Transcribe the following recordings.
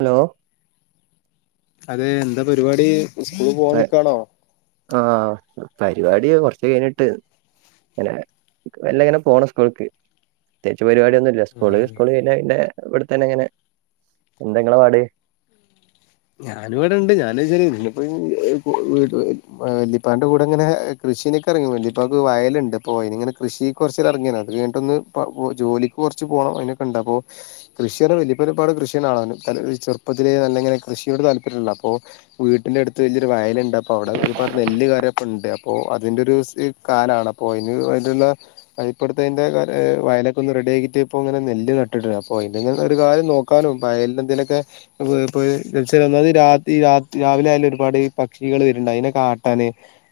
Hello അതെ എന്താ പരിപാടി. സ്കൂള പോവാൻ നിക്കാണോ. ആഹ പരിപാടിയ കൊറച്ചു കഴിഞ്ഞിട്ട്. അങ്ങനെ മെല്ലങ്ങനെ പോണം സ്കൂൾക്ക്. പ്രത്യേകിച്ച് പരിപാടിയ ഒന്നുംല്ല. സ്കൂള് സ്കൂള് കഴിഞ്ഞ പിന്ന ഇവിടെത്തന്നെ അങ്ങനെ. എന്തങ്ങളെ പാട്. ഞാനവിടെ ഇണ്ട് [unintelligible] വല്ലിപ്പാന്റെ കൂടെങ്ങനെ. കൃഷീക്കെ ഇറങ്ങി. ഇപ്പക്ക് വയലുണ്ട് പോയിനിങ്ങനെ കൃഷി കുറച്ച് ഇറങ്ങിയ അത് കഴിഞ്ഞിട്ട് ഒ ഇങ്ങനെ ജോലി കുറച്ച് പോകണം. അതിനൊക്കെ ഉണ്ട് അപ്പോ കൃഷിയ വല്ലിപ്പ പരിപാട് കൃഷിയാണ് ചെറപ്പത്തില നല്ലങ്ങനെ കൃഷിയോട് താല്പര്യമുള്ള. അപ്പോൾ വീട്ടിന്റെ അടുത്ത് വലിയൊരു വയലുണ്ട്. അപ്പോഅവിടെ ഒരുപാട് നെല്ല് കറിപ്പ ഉണ്ട്. അപ്പോഅതിന്റെ ഒരു കാലാണ്. അപ്പൊ അതിന് അയലുള്ള അതി ഇപ്പഴത്തെ അതിന്റെ വയലൊക്കെ ഒന്ന് റെഡിക്കിയിട്ട ഇപ്പൊ ഇങ്ങന നെല്ട്ടിട അപ്പോ അതിനെ ഒരു കാര്യം നോക്ക നക്കാനും വയല എന്തേലുമൊക്കെ പോയി പോയി രാത്രി രാവിലെ ആയാലും ഒരുപാട് പക്ഷികള് വരുണ്ട്. അതിനെ ആട്ടാന്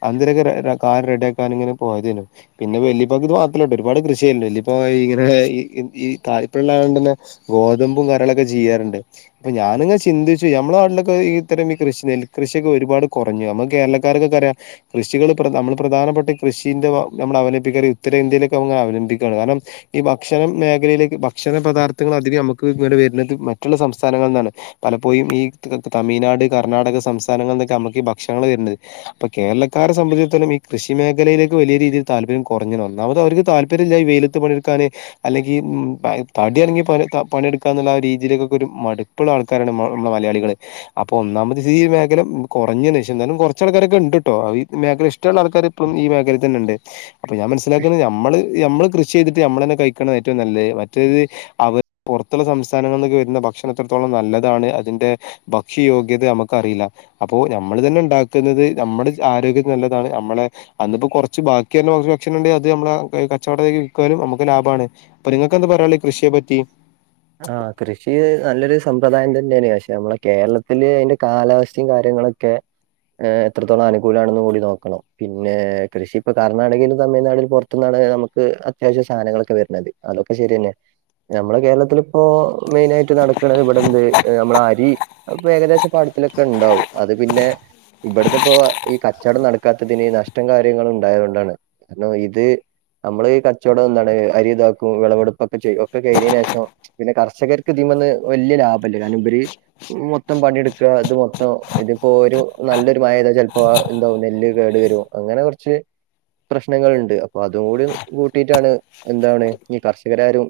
[unintelligible] കാർ റെഡിയാക്കാൻ ഇങ്ങനെ പോയതേനു പിന്നെ വലിപ്പക്ക് ഇത് മാത്രല്ല കേട്ടോ ഒരുപാട് കൃഷിയണ്ട്. വല്ലപ്പഇങ്ങനെ ഈ താൽപ്പര്യള്ളണ്ട്ന്നെ ഗോതമ്പും കാര്യങ്ങളൊക്കെ ചെയ്യാറുണ്ട്. അപ്പൊ ഞാനിങ്ങെ ചിന്തിച്ചു നമ്മുടെ നാട്ടിലൊക്കെ ഇത്തരം ഈ കൃഷി നെൽകൃഷിയൊക്കെ ഒരുപാട് കുറഞ്ഞു. നമ്മക്ക് കേരളക്കാരൊക്കെറിയാ. കൃഷികൾ നമ്മൾ പ്രധാനപ്പെട്ട കൃഷിന്റെ നമ്മൾ അവലംപ്പിക്കാ ഉത്തരേന്ത്യയിലേക്കെ അവ അവലംബിക്കയാണ്. കാരണം. ഈ ഭക്ഷണ മേഖലയിലേക്ക് ഭക്ഷണ പദാർത്ഥങ്ങൾ അധികം നമുക്ക് ഇങ്ങടെ വരുന്നത് മറ്റുള്ള സംസ്ഥാനങ്ങളിൽ നിന്നാണ് പലപ്പോഴും ഈ തമിഴ്നാട് കർണാടക സംസ്ഥാനങ്ങളിൽന്നൊക്കെ നമ്മുക്ക് ഈ ഭക്ഷണങ്ങൾ വരുന്നത് അപ്പൊ കേരളാരെ സംബന്ധിടത്തോം ഈ കൃഷി മേഖലയിലേക്ക് വലിയ രീതിയിൽ തില്പര്യം കുറഞ്ഞു. ഒന്നാമത് അവക്ക് താല്പര്യമില്ല. വെയിൽ ത്ത് പണിയെടുക്കാനെ അല്ലെങ്കിൽ തടി അനങ്ങി പണിയെടുക്കാന്നുള്ള ആ രീതിയിലേക്കൊക്കെ ഒരു മടുപ്പുള്ള ആൾക്കാരാണ് ഞമ്മൾ നമ്മള് മലയാളികള് അപ്പൊ ഒന്നാമത് ഈ മേഖല കൊറഞ്ഞ്ണ് പക്ഷെ എന്നാലും കൊറച്ച് ആൾക്കാരൊക്കെ ഇണ്ട്ട്ടോ ആഹ് ഈ മേഖല ഇഷ്ട്ടള്ള ആൾക്കാര് ഇപ്പം ഈ മേഖലയിൽ തന്നെണ്ട്. അപ്പോ ഞാൻ മനസ്സിലാക്കുന്നത് നമ്മള് നമ്മള് കൃഷി ചെയ്തിട്ട് നമ്മളന്നെ കഴിക്ക്ണ ഏറ്റവും നല്ലത്. മറ്റേത് അവർ പൊറത്തുള്ള സംസ്ഥാനങ്ങളില് വരുന്ന ഭക്ഷണം എത്രത്തോളം നല്ലതാണ് അത് അതിന്റെ ഭക്ഷ്യയോഗ്യത നമുക്കറീല അപ്പോ നമ്മൾ തന്നെ ഇണ്ടാക്കുന്നത് നമ്മുടെ ആരോഗ്യം നല്ലതാണ് നമ്മളെ അന്നിട്ട് കൊറച്ച് ബാക്കിവര്ണ ഭക്ഷണം ണ്ടെ അത് നമ്മളാ കച്ചവടത്തിലേക്ക് വിൽക്കാനും നമ്മക്ക് ലാഭാണ് പറി നിങ്ങക്ക് എന്താ പറയാള്ളേ ഈ കൃഷിയെ പറ്റി ആഹ് കൃഷി നല്ലൊരു സമ്പ്രദായം തന്നെയാണ് പക്ഷെ നമ്മളെ കേരളത്തില് അതിന്റെ കാലാവസ്ഥയും കാര്യങ്ങളൊ ക്കെ ഏഹ് എത്രത്തോളം അനുകൂലണെന്ന് കൂടി നോക്കണം പിന്നെ കൃഷി ഇപ്പ കർണാടകയിലും തമിഴ്നാടിലും പൊ റത്ത്ന്നാണ് നമുക്ക് അത്യാവശ്യം സാനങ്ങളൊക്കെ വരുന്നത് അതൊക്കെ ശരിയന്നെ നമ്മളെ കേരളത്തിലും ഇപ്പോ മെയിനായിട്ട് നടക്ക്ണത് ഇവിടെന്ത് ഏഹ് നമ്മള അരി അപ്പോ ഏകദേശം പാടത്തിലൊക്കെ ഉണ്ടാവും അത് പിന്നെ ഇബടുന്ന് ഇപ്പോ ഈ കച്ചോടം നടക്കാത്തതിന് നഷ്ടം കാര്യങ്ങളും ഉണ്ടായൊണ്ടാണ് നെല്ല് കൊയ്ത് നമ്മള് ഈ കച്ചവടം എന്താണ് അരി ഇതാക്കും വിളവെടുപ്പ് ഒക്കെ ചെയ്യും ഒക്കെ കഴിഞ്ഞയ്ന് ശേഷം പിന്നെ കർഷകർക്ക് ഇതിമന്ന് വല്യ ലാഭല്ല കാരണം ഇബർ മൊത്തം പണിയെടുക്ക ഇത് മൊത്തം ഇതിപ്പോ ഒരു നല്ലൊരു മഴയ്ത ചെലപ്പോ എന്താവും നെല്ല് കേട് വെരും അങ്ങനെ കൊർച് പ്രശ്നങ്ങൾണ്ട് അപ്പൊ അതും കൂടി കൂട്ടിയിട്ടാണ് എന്താണ് ഈ കർഷകരാരും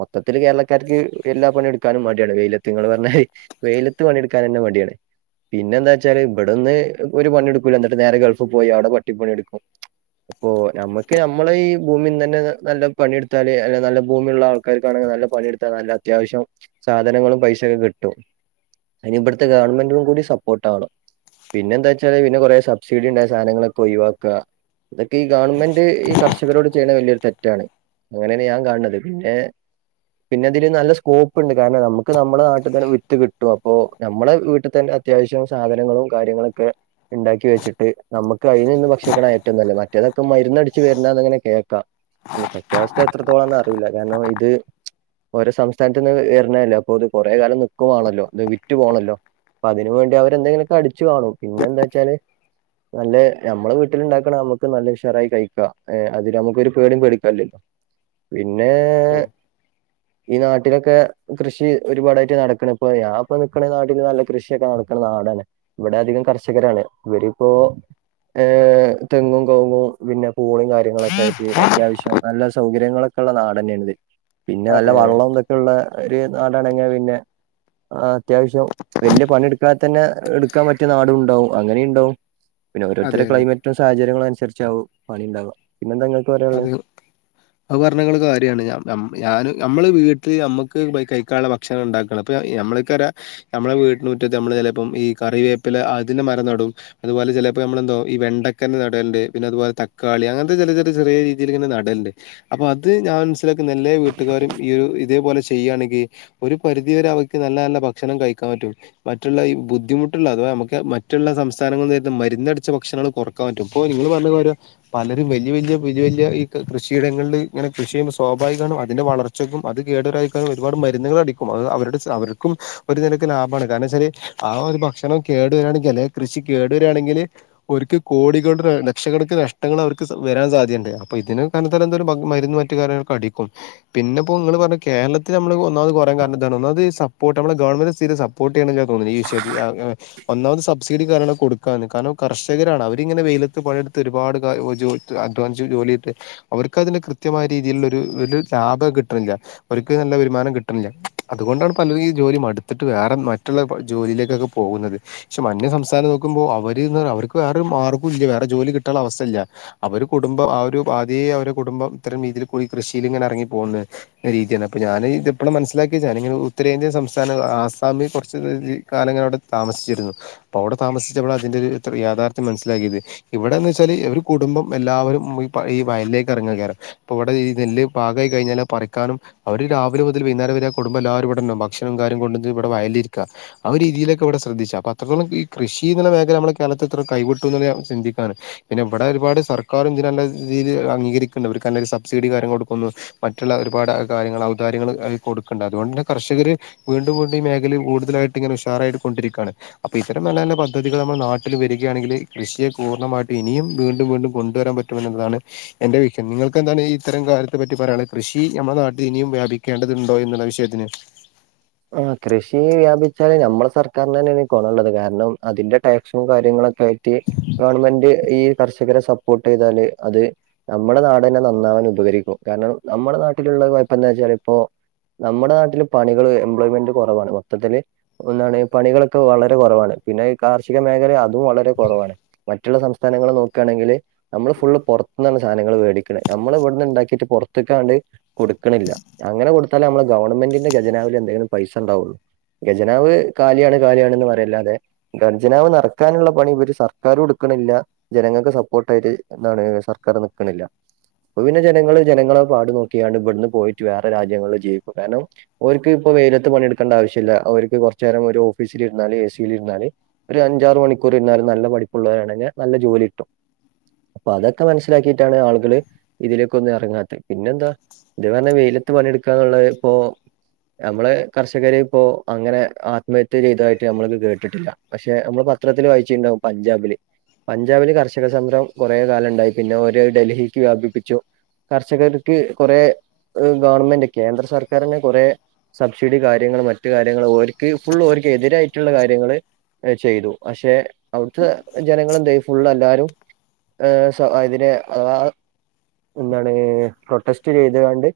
മൊത്തത്തിൽ കേരള ക്കാർക്ക് എല്ലാ പണിയെടുക്കാനും മടിയാണ് വെയിലത്ത് നിങ്ങൾ പറഞാരി വെയിലത്ത് പണിയെടുക്കാൻ തന്നെ മടിയാണ് പിന്നെ എന്താ വെച്ചാല് ഇബടെന്ന് ഒരു പണി എടുക്കൂല്ല എന്നിട്ട് നേരെ ഗൾഫ് പോയി അവിടെ പട്ടിപ്പണി എടുക്കും അപ്പൊ നമ്മക്ക് നമ്മള ഈ ഭൂമിന്ന് തന്നെ നല്ല പണിയെടുത്താല് അല്ലെ നല്ല ഭൂമിയുള്ള ആൾ ക്കാർക്കാണെങ്കിൽ നല്ല പണിയെടുത്താ നല്ല അത്യാവശ്യം സാധനങ്ങളും പൈസൊക്കെ കിട്ടും അയ്ൻ ഇബടുത്തെ ഗവൺമെന്റും കൂടി സപ്പോർട്ട് ആവണം പിന്നെ എന്താ വെച്ചാല് പിന്നെ കൊറേ സബ്സിഡി ഇണ്ടായ സാനങ്ങളൊക്കെ ഒഴിവാക്ക ഇതൊക്കെ ഈ ഗവൺമെന്റ് ഈ കർഷകരോട് ചെയ്യ്ണ വലിയൊരു തെറ്റാണ് അങ്ങനെയാണ് ഞാൻ കാണത് ഏഹ് പിന്നെ ഇതില് നല്ല സ്കോപ്പ് ഉണ്ട് കാരണം നമുക്ക് നമ്മളുടെ നാട്ടിൽ തന്നെ വിത്ത് കിട്ടും അപ്പോ നമ്മളെ വീട്ടിൽ തന്നെ അത്യാവശ്യം സാധനങ്ങളും കാര്യങ്ങളൊക്കെ ഇണ്ടാക്കി വെച്ചിട്ട് നമുക്ക് അയിൽ നിന്ന് ഭക്ഷിക്ക്ണ ഏറ്റവും നല്ലത് മറ്റേതൊക്കെ മര്ന്നടിച്ച് വരുന്ന അങ്ങനെ കേൾക്കാം അയിന്റെ സത്യാവസ്ഥ എത്രത്തോളംന്നറിയില്ല കാരണം ഇത് ഓരോ സംസ്ഥാനത്ത്ന്ന് വര്ണല്ലോ അപ്പൊ അത് കൊറേ കാലം നിക്കും വാണല്ലോ അത് വിറ്റു പോണല്ലോ അപ്പ അതിന് വേണ്ടി അവരെ എന്തെലൊക്കെ അടിച്ചു കാണും പിന്നെന്താച്ചാല് നല്ല നമ്മളെ വീട്ടില് ഉണ്ടാക്ക്ണെ നമുക്ക് നല്ല ഉഷാറായി കഴിക്കാം ഏഹ് അതിന് നമുക്ക് ഒരു പേടിയും പേടിക്കാൻ ഇല്ലല്ലോ അതെ പിന്നേഹ് ഈ നാട്ടിലൊക്കെ കൃഷി ഒരുപാടായിട്ട് നടക്ക്ണ് ഇപ്പൊ ഞാൻ ഇപ്പൊ നിക്ക്ണ നാട്ടിൽ നല്ല കൃഷിയൊക്കെ നടക്ക്ണ നാടാണ് ഇവിടെ അധികം കർഷകരാണ് ഇവരിപ്പോ ഏഹ് തെങ്ങും കൗങ്ങും പിന്നെ പൂളീം കാര്യങ്ങളൊ ക്കെയായിട്ട് അത്യാവശ്യം നല്ല സൗകര്യങ്ങളൊക്കെള്ള നാടെന്നെന്റെ പിന്നെ നല്ല അതെ വള്ളം തൊക്കെള്ള ഒരു നാടാണെങ്കി പിന്നെ ആഹ് അത്യാവശ്യം വല്യ പണി എടുക്കാതെ തന്നെ എടുക്കാൻ പറ്റിയ നാടും ഉണ്ടാവും അങ്ങനിം ഉണ്ടാവും പിന്നെ ഓരോരുത്തരെ അതെ അതെ ക്ലൈമറ്റും സഹചര്യങ്ങളും അനുസരിച്ചാകും പണിണ്ടാവ പിന്നെന്താ പറയാനുള്ളെ? അത് അത് പർഞ്ഞെ ഇങ്ങള് കാര്യാണ് ഞം ഞം ഞാന് ഞമ്മള് വീട്ടില് അമ്മക്ക് ബൈ കയ്ക്കാള്ള ഭ ക്ഷണണ്ടാക്കണം. ഇപ്പ നമ്മൾക്കറ്യാ ഞമ്മളെ വീട്ട്നുറ്റത്ത് അമ്മള് ചെലേപ്പം ഈ കറിവേപ്പില അതിന്റെ മരം നടും. അത്പോലെ ചെലെപ്പോ നമ്മെന്താവും ഈ വെണ്ടക്കന്റെ നടേല്ണ്ട് പിന്നെ അത്പോലെ തക്കാളി അങ്ങൻത്തെ ചെല ചെ ത് ചെറ്യേ രീതിയില് ങ്ങനെ നടല്ണ്ട്. അപ്പൊ അത് ഞാൻ മൻസ്സിലാക്ക്ന്നെ എല്ലാ വീട്ട്കാരും ഈ ഒരു ഇതേപോലെ ചെയ്യാണെങ്കി ഒരു പരിധിവരെ അവക്ക് നല്ല നല്ല ഭക്ഷണം കഴിക്കാൻ പറ്റും. മറ്റുള്ള ഈ ബുദ്ധിമുട്ടുള്ള അഥവാ നമുക്ക മറ്റുള്ള സംസ്ഥാനങ്ങൾന്ന് വെര്ന്ന മര്ന്നടിച്ച ഭക്ഷണങ്ങള് കൊറ് ക്കാം പറ്റും ഇപ്പോ നിങ്ങള് പർഞ്ഞ പോരെ പലരും വെല്ല്യ വെല്ല്യ വെല്യ വെല്ല്യ ഈ ക് കൃഷിയിടങ്ങൾള് ഇങ്ങനെ കൃഷി ചെയ്യുമ്പോ സ്വാഭാവികാണ് അതിന്റെ വളർച്ചക്കും അത് കേടരാ എഹ് ഒരുപാട് മര്ന്ന്കളടിക്കും അത് അവരുടെ ച് അവര്ക്കും ഒരു നിലക്ക് ലാഭാണ് കാരണെച്ചാല് ആ ഒരു ഭക്ഷണം കേടെരാണെങ്കി അല്ലെ കൃഷി കേടെരാണെങ്കില് ഓര്ക്ക് കോടികള്ടെറെ ലക്ഷക്കണക്ക് നഷ്ടങ്ങളവർക്ക് സ് വെരാൻ സാ ധ്യണ്ട് അപ്പൊ ഇതിന് കാരണത്താലെന്തെലും [unintelligible] മര്ന്ന് മറ്റ് കാര്യൊക്കടിക്കും. പിന്നെപ്പോ ഇങ്ങള് പർഞ്ഞു കേരളത്ത് നമ്മള് കൊ ഒന്നാമത് കൊറയാൻ കാരണ താണ് ഒന്നാമത് ഈ സപ്പോർട്ടമ്മളെ ഗവൺമെന്റ് തീരെ സ പ്പോർട്ടെയ്യ്ണില്ല തോന്ന്ണു ഈ വിഷയത്തി ആഹ് എഹ്. ഒന്നാമത് സബ്സിഡി കാര്യങ്ങളും കൊടുക്കാന് കാരണം കർഷകരാണ് അവരിങ്ങനെ വെയിലത്ത് പണിയെടുത്തൊരുപാട് കാ ജോലി ട്ത്ത് അ ധ്വാനിച്ചു ജോല്യയ്ത് അവർക്കതിന് കൃത്യമായ രീതിയില്ള്ളൊരു ഒരു ലാഭം കിട്ട്ണില്ല. അവര്ക്ക് നല്ല വരുമാനം കിട്ട്ണില്ല. അത്കൊണ്ടാണ് പലരും ഈ ജോലി മട്ത്ത്ട്ട് വേറെ മറ്റുള്ള പ ജോലിയിലേക്കൊക്കെ പോവുന്നത്. പക്ഷെ മന്യ സംസ്ഥാനം നോക്കുമ്പോ അവര്ന്നർഞ്ഞ അവര്ക്ക് വേറൊരു മാർഗൂല്ല വേറെ ജോലി കിട്ടാള്ള അവസ്ഥല്ല അവര് കുടുംബം ആ ഒരു ആദ്യേ അവരെ കുടുംബം ഇത്തരം രീതിയിൽ പോയി കൃഷില്ങ്ങനെ റങ്ങിപ്പോന്ന്. രീത്യാണ്. അപ്പൊ ഞാന് ത്പ്പളാ മൻസ്സിലാക്കിച്ചാ ഞാനിങ്ങനെ ഉത്തരേന്ത്യൻ സംസ്ഥാന ആസാമിൽ കൊർച്ച് ദി കാല ങ്ങനവിടെ താമസിച്ചിരുന്നു. അവടെ താമസിച്ചപ്പളാ ഇതിൻ്റൊര്‌ത്രേ യാഥാർത്ഥ്യ മൻസിലാക്കിയത് ഇവിടെന്നെച്ചാല് ഒരു കുടുംബം എല്ലാവരും ഈ പ ഈ വയലിലേക്ക് എറങ്ങേകാരം അപ്പൊ ഇവടെ ഈ നെല്ല് പാകായി കഴിഞ്ഞാല് അത്‌ പറിക്കാനും അവര് രാവിലെ മുതല് വൈന്നാരം വരെ ആ കുടുംബം എല്ലാവരും ഇവടെണ്ടാവും ഭക്ഷണം കാര്യം കൊണ്ടച്ച് ഇവടെ വയലിരിക്കാ. ആ ഒര് രീതിയിലൊക്കെവടെ ശ്രദ്ധിച്ച. അപ്പോ അത്രത്തോളം ഈ കൃഷി ന്ന്ള്ള മേഖല നമ്മളെ കേരളത്ത് ത്രെ കൈവിട്ടു ന്ന്ള്ളെ ചിന്തിക്കാന്. പിന്നെ ഇവടെ ഒരുപാട് സർക്കാരും ഇതിനെല്ല തീല് അംഗീകരിക്ക്ണ്ട് ഇവര്ക്ക് നല്ലൊരു സബ്സിഡി കാര്യം കൊടുക്കുന്നു. മറ്റുള്ള ഒരുപാട് കാര്യങ്ങള് ഔദാര്യങ്ങൾ അവര്ക്ക് കൊട്ക്ക്ണ്ട് അത്കൊണ്ടെന്നെ കർഷകര് വീണ്ടും വീണ്ടും മേഖല കൂടുതാലായിട്ട് ങ്ങനെ ഉഷാറായിട്ട് കൊണ്ട്രിക്കാണ്. അപ്പൊ ഇത്തരം നല്ല നല്ല പദ്ധതികള് നമ്മളെ നാട്ടില് വെരികയാണെങ്കില് കൃഷിയെ പൂർണ്ണമായിട്ട് ഇനിയും വീണ്ടും വീണ്ടും കൊണ്ടുവരാൻ പറ്റും എന്നുള്ളതാണ് എന്റെ വിഷൻ. നിങ്ങൾക്കെന്താണ് ഇത്തരം കാര്യത്തെ പറ്റി പറയാളെ? കൃഷി അമ്മളെ നാട്ടി ഇനിയും വ്യാപി ക്കെണ്ടത്ണ്ട് എന്ന്ള്ള വിഷയത്തിന്. ആഹ് കൃഷി വ്യാപിച്ചാല് ഞമ്മളെ സർക്കാരിന്നെനെണ് കൊണള്ളത് കാരണം അതിന്റെ ടാക്സും കാര്യങ്ങളൊ ക്കായിട്ട് ഗവൺമെന്റ് ഈ കർഷകരെ സപ്പോർട്ടെയ്താല് അത് നമ്മളെ നാടെന്നെ നന്നാവാൻ ഉപകരിക്കും. കാരണം നമ്മളെ നാട്ട്‌ല്ള്ള കൊയപ്പന്താച്ചാല് ഇപ്പോ നമ്മടെ നാട്ടില് പണികള് എംപ്ലോയ്മെന്റ് കൊറവാണ് മൊത്തത്തില്. ഒന്നാണ് പണികളൊക്കെ വളരെ കൊറവാണ്. പിന്നെ ഈ കാർഷിക മേഖല അതും വളരെ കൊറവാണ്. മറ്റുള്ള സംസ്ഥാനങ്ങളെ നോക്കാണെങ്കില് നമ്മള് ഫുള് പൊർത്ത്ന്നാണ് സാനങ്ങള് വേടിക്കണേ നമ്മള് വടെന്ന്ണ്ടാക്കിട്ട് പോർത്ത്ക്കാണ്ട് കൊടുക്ക്ണില്ല അങ്ങനെ കൊട്ത്താലേ നമ്മളെ ഗവൺമെന്റിന്റെ ഖജനാവില് എന്തെങ്കിലും പൈസണ്ടാവൊള്ളൂ. ഖജനാവ് കാല്യാണ് കാല്യാണ്ന്ന് പറ്യല്ലാതെ ഖജനാവ് നെറക്കാന്ള്ള പണി ഇവര് സർക്കാരും ഇട്ക്ക്ണില്ല ജനങ്ങക്ക് സപ്പോർട്ടായിട്ട് എന്താണ് സർക്കാർ നിക്ക്ണില്ല അപ്പോ പിന്നെ ജനങ്ങള് ജനങ്ങളെ പാടു നോക്കിക്കാണ്ട് ഇവട്ന്ന് പോയിട്ട് വേറെ രാജ്യങ്ങള്ല് ജീവിക്കും കാരണം ഓര്ക്ക് ഇപ്പ വെയിലത്ത് പണിട്ക്കേണ്ട ആവശ്യല്ല അവര്ക്ക് കൊറച്ചേരം ഒരു ഓഫീസില് ഇരുന്നാല് എസീല് ഇരുന്നാല് ഒരു അഞ്ചാറ് മണിക്കൂറ് ഇര്ന്നാലും നല്ല പഠിപ്പ്ള്ളോരണെങ്കി നല്ല ജോലി കിട്ടും അപ്പൊ അതൊക്കെ മനസ്സിലാക്കിയിട്ടാണ് ആള്കള് ഇതിലേക്കൊന്നും ഇറങ്ങാത്തത് പിന്നെന്താ ഇജ്ജ് പറഞ്ഞ വെയിലത്ത് പണിട്ക്കാന്ന്ള്ളത് ഇപ്പൊ നമ്മള് കർഷകരെ ഇപ്പോൾ അങ്ങനെ കർഷകര് ഇപ്പൊ അങ്ങനെ ആത്മഹത്യ ചെയ്തതായിട്ട് നമ്മളത് കേട്ടിട്ടില്ല പക്ഷെ നമ്മള് പത്രത്തിൽ വായിച്ചിണ്ടാവും പഞ്ചാബില് പഞ്ചാബില് കർഷക സംരഭം കുറെ കാലം ഇണ്ടായി പിന്നെ ഒരത് ഡൽഹിക്ക് വ്യാപിപ്പിച്ചു കർഷകര്ക്ക് കൊറെ ഗവൺമെന്റ് കേന്ദ്ര സർക്കാരിന് കൊറേ സബ്സിഡി കാര്യങ്ങൾ മറ്റ് കാര്യങ്ങൾ ഓര്ക്ക് ഫുള്ള് ഓര്ക്ക് എതിരായിട്ട്ള്ള കാര്യങ്ങള് അത് ചെയ്തു പക്ഷെ അവിട്ത്തെ ജനങ്ങള് എന്തായി ഫുള്ള് എല്ലാരും ഏഹ് [unintelligible] ആ എന്താണ് പ്രൊട്ടക്സ്റ്റ് ചെയ്ത്ക്കാണ്ട്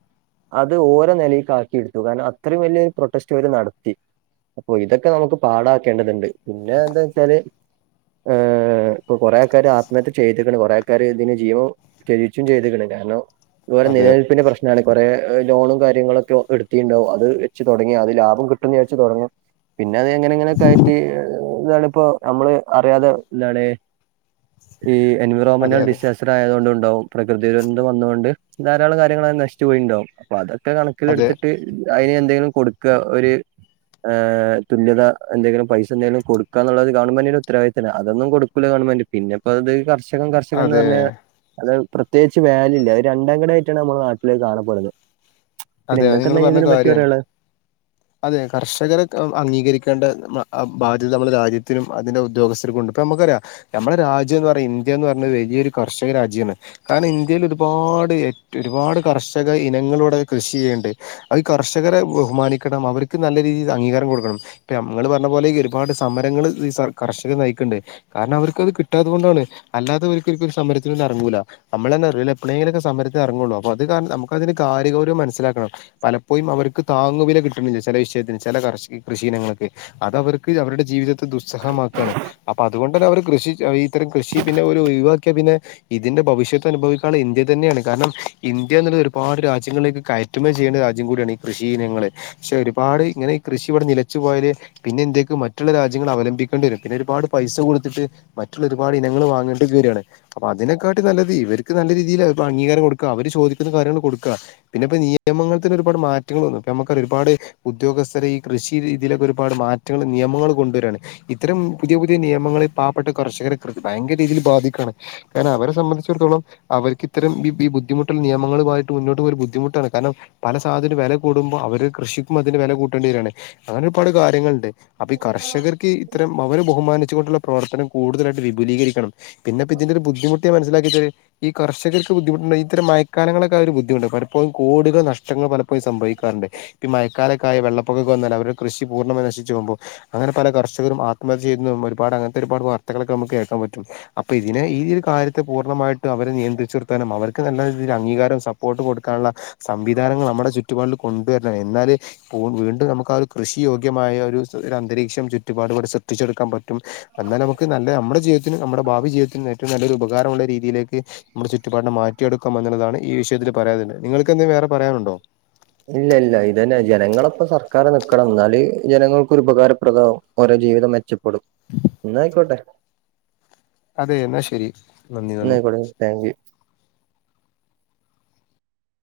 അത് ഓരേ നെലേക്ക് ആക്കി ഇട്ത്തു കാരണം അ ത്രേം വല്യോര് പ്രൊട്ടസ്റ്റ് ഇവര് നടത്തി. അപ്പൊ ഇതൊക്കെ നമുക്ക് പാടാക്കേണ്ടത്ണ്ട് പിന്നാ എന്താന്നെച്ചാല് ഏഹ് ഇപ്പം കൊറേ ആള്ക്കാര് ആത്മഹത്യ ചെയ്ത്ക്ക്ണ് കൊറേ ആള്ക്കാര് ഇതിന് ജീവം തെജിച്ചും ചെയ്ത്ക്ക്ണ് കാര്ണം ഇവരേ അതെ നിലനിൽപ്പിന്റ പ്രശ്നാണ് കൊറേ ലോണും കാര്യങ്ങളൊക്കെ ഒ എട്ത്തീണ്ടാവും അത് വെച്ച് തൊടങ്ങി അത് ലാഭം കിട്ടുന്ന് വിചാരിച്ച്‌ തൊടങ്ങും പിന്നെ അത് എങ്ങനെങ്കിലൊക്കായിട്ട് ഇതാണിപ്പോ നമ്മ്ള് അറിയാതെ എന്താണ് ഈ അതെ എൻവറോമന്റൽ അതെ ഡിസേസ് ത്ര ആയതോണ്ടും ഇണ്ടാവും പ്രകൃതി ദുരന്തം വന്നോണ്ട് ധാരളം കാര്യങ്ങളത് നശിച്ച് പോയിണ്ടാവും അപ്പൊ അതൊക്കെ അതെ കണക്കിലെട്ത്ത്ട്ട് അയ്നെന്തേലും കൊട്ക്കാ ഒര് ഏഹ് തുല്യത എന്തെങ്കിലും പൈസന്തെങ്കിലും കൊട്ക്കാന്ന്ള്ളത് ഗവണ്മെന്റിന്റെ ഉത്തരവാദിത്തല്ലേ അതൊന്നും കൊടുക്കൂല ഗവൺമെന്റ് പിന്നെ ഇപ്പത് കർഷകം കർഷകൻന്ന് അതെ പറഞ്ഞ് അത് പ്രത്യേച്ച് വാല്യൂ ഇല്ല അത് രണ്ടാം ഘടു ആയിട്ടാണ് നമ്മളെ നാട്ടിലത് കാണപെട്ന്നെ. പിന്നെ അതെ അത് ഇങ്ങക്ക് നിങ്ങൾ എന്താ ഇഞ്ഞ് പറഞ്ഞ ഇതിനെപറ്റി കാര്യാണ് പറയാള്ളത് അതെ കർഷകരെ ക് അംഗീകരിക്കേണ്ട മ അ ബാധ്യത നമ്മളെ രാജ്യത്തിനും അതിൻ്റ ഉദ്യോഗസ്ഥർക്കും ഉണ്ട് ഇപ്പ നമ്മ്ക്കറിയാ നമ്മളെ രാജ്യന്ന് പറയാ ഇന്ത്യാന്ന് പറഞ്ഞെ വല്ല്യോര് കർഷക രാജ്യണ്. കാര്ണം ഇന്ത്യലൊര്പാട് ഏറ്റു ഒരുപാട് കർഷക ഇനങ്ങള് ഇവടെ കൃഷി ചെയ്യ്ണ്ട് അത് കർഷകരെ ബഹുമാനിക്കണം അവര്ക്ക് നല്ല രീതി അംഗീകാരം കൊട്ക്കണം. ഇപ്പം ഞ ഇങ്ങള് പറഞ്ഞ പോലെ ഈ ഒരുപാട് സമരങ്ങള് ഈ സർ കർഷകർ നയ്ക്ക്ണ്ട് കാര്ണം അവർക്കത് കിട്ടാത്തത് കൊണ്ടാണ് അല്ലാതെ ഓര്ക്ക് [unintelligible] സമരത്തിനൊന്നും എറങ്ങൂല നമ്മളെ നെറുവില് എപ്പളെങ്കിലൊക്കെ സമരത്തിന് എറങ്ങൊള്ളൂ അപ്പ അത് കാരണം നമുക്കതിന് കാര്യഗൗരവം മനസിലാക്കണം. പലപ്പോയും അവര്ക്ക് താങ്ങുവില കിട്ട്ണില്ല ചെല വിഷയത്തിന് ചെല കർഷ് കൃഷിയിനങ്ങക്ക് അതവർക്ക് അവര്ടെ ജീവിതത്തെ ദുസ്സഹമാക്കാണ്. അപ്പൊ അത്കൊണ്ടെന്നെ അവര് കൃഷി ഈത്തരം കൃഷി പിന്നെ ഓര് ഒഴിവാക്കിയാ പിന്നെ ഇതിന്റെ ഭവിശത്ത് അനുഭവിക്കാണെ ഇന്ത്യ തന്നെയാണ് കാര്ണം ഇന്ത്യാന്ന്ള്ള ഒരുപാട് രാജ്യ ങ്ങളിലേക്ക് കയറ്റുമതി ചെയ്യണ്ട രാജ്യം കൂട്യാണ് ഈ കൃഷി ഇനങ്ങള് ക്ഷെ ഒരുപാട് ഇങ്ങനെ ഈ കൃഷി ഇവടെ നിലച്ച് പോയാല് പിന്നെ ഇന്ത്യക്ക് മറ്റുള്ള രാജ്യങ്ങള് അവലംബിക്കണ്ടി വെരും പിന്നൊരുപാട് പൈസ കൊടുത്ത്ട്ട് മറ്റുള്ള ഒരുപാട് ഇനങ്ങള് വാങ്ങണ്ടിം വെരാണ്. അപ്പം അതിനെക്കാട്ടി നല്ലത് ഇവര്ക്ക് നല്ല രീതില് അംഗീകാരം കൊട്ക്ക അവര് ചോദിക്കുന്ന കാര്യങ്ങള് കൊട്ക്കാ പിന്നിപ്പ നിയമങ്ങത്തിന് ഒരുപാട് മാറ്റങ്ങള് വന്നു ഇപ്പ അമ്മക്കറിയ ഒരുപാട് ഉദ്യോഗസ്ഥരെ ഈ കൃഷി രീതിലൊക്ക ഒരുപാട് മാറ്റങ്ങള് നിയമങ്ങൾ കൊണ്ടുവരാണ് ഇത്തരം പുതിയ പുതിയ നിയമങ്ങള് പാവപ്പെട്ട കർഷകരെ കൃഷി ഭയ്ങ്കര രീതില് ബാധിക്കാണ് കാരണം അവരെ സംബന്ധിച്ചിടത്തോളം അവര്ക്ക് ഇത്തരം ബി ഈ ബുദ്ധിമുട്ടൽ നിയമങ്ങളുമായ്ട്ട് മുന്നോട്ട് പോവരു ബുദ്ധിമുട്ടാണ് കാര്ണം പല സാധനു വെല കൂടുമ്പ അവര് കൃഷിക്കും അതിന് വെല കൂട്ടണ്ടി വെരാണ് അങ്ങനൊര്പാട് കാര്യങ്ങൾണ്ട് അപ്പ ഈ കർഷകർക്കീ ഇത്തരം അവരെ ബഹുമാനിച്ചുകൊണ്ടുള്ള പ്രവർത്തനം കൂട്തലായിട്ട് വിപുലീകരിക്കണം പിന്ന ഇപ്പ ഇതിന്റൊര് ബുദ്ധിമുട്ട ഞാൻ മനസിലാക്കികഴി ഈ കർഷര്ക്ക് ബുദ്ധമുട്ട്ണ്ട് ഇത്തര മയക്കാലങ്ങളൊക്കെ ആ ഒര് ബദ്ധിമുട്ട പല പ്പോം കോടികൾ നഷ്ടങ്ങൾ പലപ്പോഴും സംഭവിക്കാറ്ണ്ട് ഈ മയക്കാലക്കായ് വെള്ളപ്പൊക്കൊക്ക വന്നാല് അവര്ടെ കൃഷി പൂർണ്ണമായ് നശിച്ച്‌ പോകുമ്പോ അങ്ങന പല കർഷകരും ആത്മഹത്യ ചെയ്ന്നതും ഒരുപാട് അങ്ങൻത്തെ ഒരുപാട് വാർത്തകളെക്ക അമക്ക് കേക്കാം പറ്റും അപ്പ ഇതിനെ ഈ ഒര് കാര്യത്തെ പൂർണ്ണമായ്ട്ടും അവരെ നിയന്ത്രിച്ച്‌ നിർത്താനും അവർക്ക് നല്ല രീതില് അംഗീകാരൊം സപ്പോർട്ട് കൊട് ക്കാൻള്ള സംവിധാനങ്ങൾ നമ്മട ചുറ്റുപാട്ല് കൊണ്ട് വെർണം എന്നാല് പു വീ- ണ്ടും നമുക്കാരു കൃഷി യോഗ്യമായ ഒരു അന്തരീക്ഷം ചുറ്റുപാടുവ്ടെ സൃഷിച്ചെടുക്കാ പ റ്റും എന്ന നമുക്ക് നല്ല അമ്മുടെ ജീവ്തത്തിനും നമ്മടെഭാവി ജീവ്തത്തിനും ഏറ്റവും നല്ലൊരു ഉപ കാരമുള്ള രീതീലേക്ക് നമ്മുട ചുറ്റുപാട്നെ മാറ്റിയെടുക്കാം എന്നുള്ള താണ് ഈ വിഷേത്തില് പറയാത്ള്ളെ നിങ്ങൾക്ക് എന്തെ വേറെ പറയാനുണ്ടോ ഇല്ല ഇല്ല ഇതന്നെ ജനങ്ങള ഇപ്പ സർക്കാർന് നിക്കണം എന്നാല് ജനങ്ങൾക്കൊരു ഉപകാരപ്രദാവും ഓരോ ജീവിതം മെച്ച പ്പെടും എന്ന ആയിക്കോട്ടെ അതെ എന്നാ ശെരി എന്നായികോട്ടെ താങ്ക് യു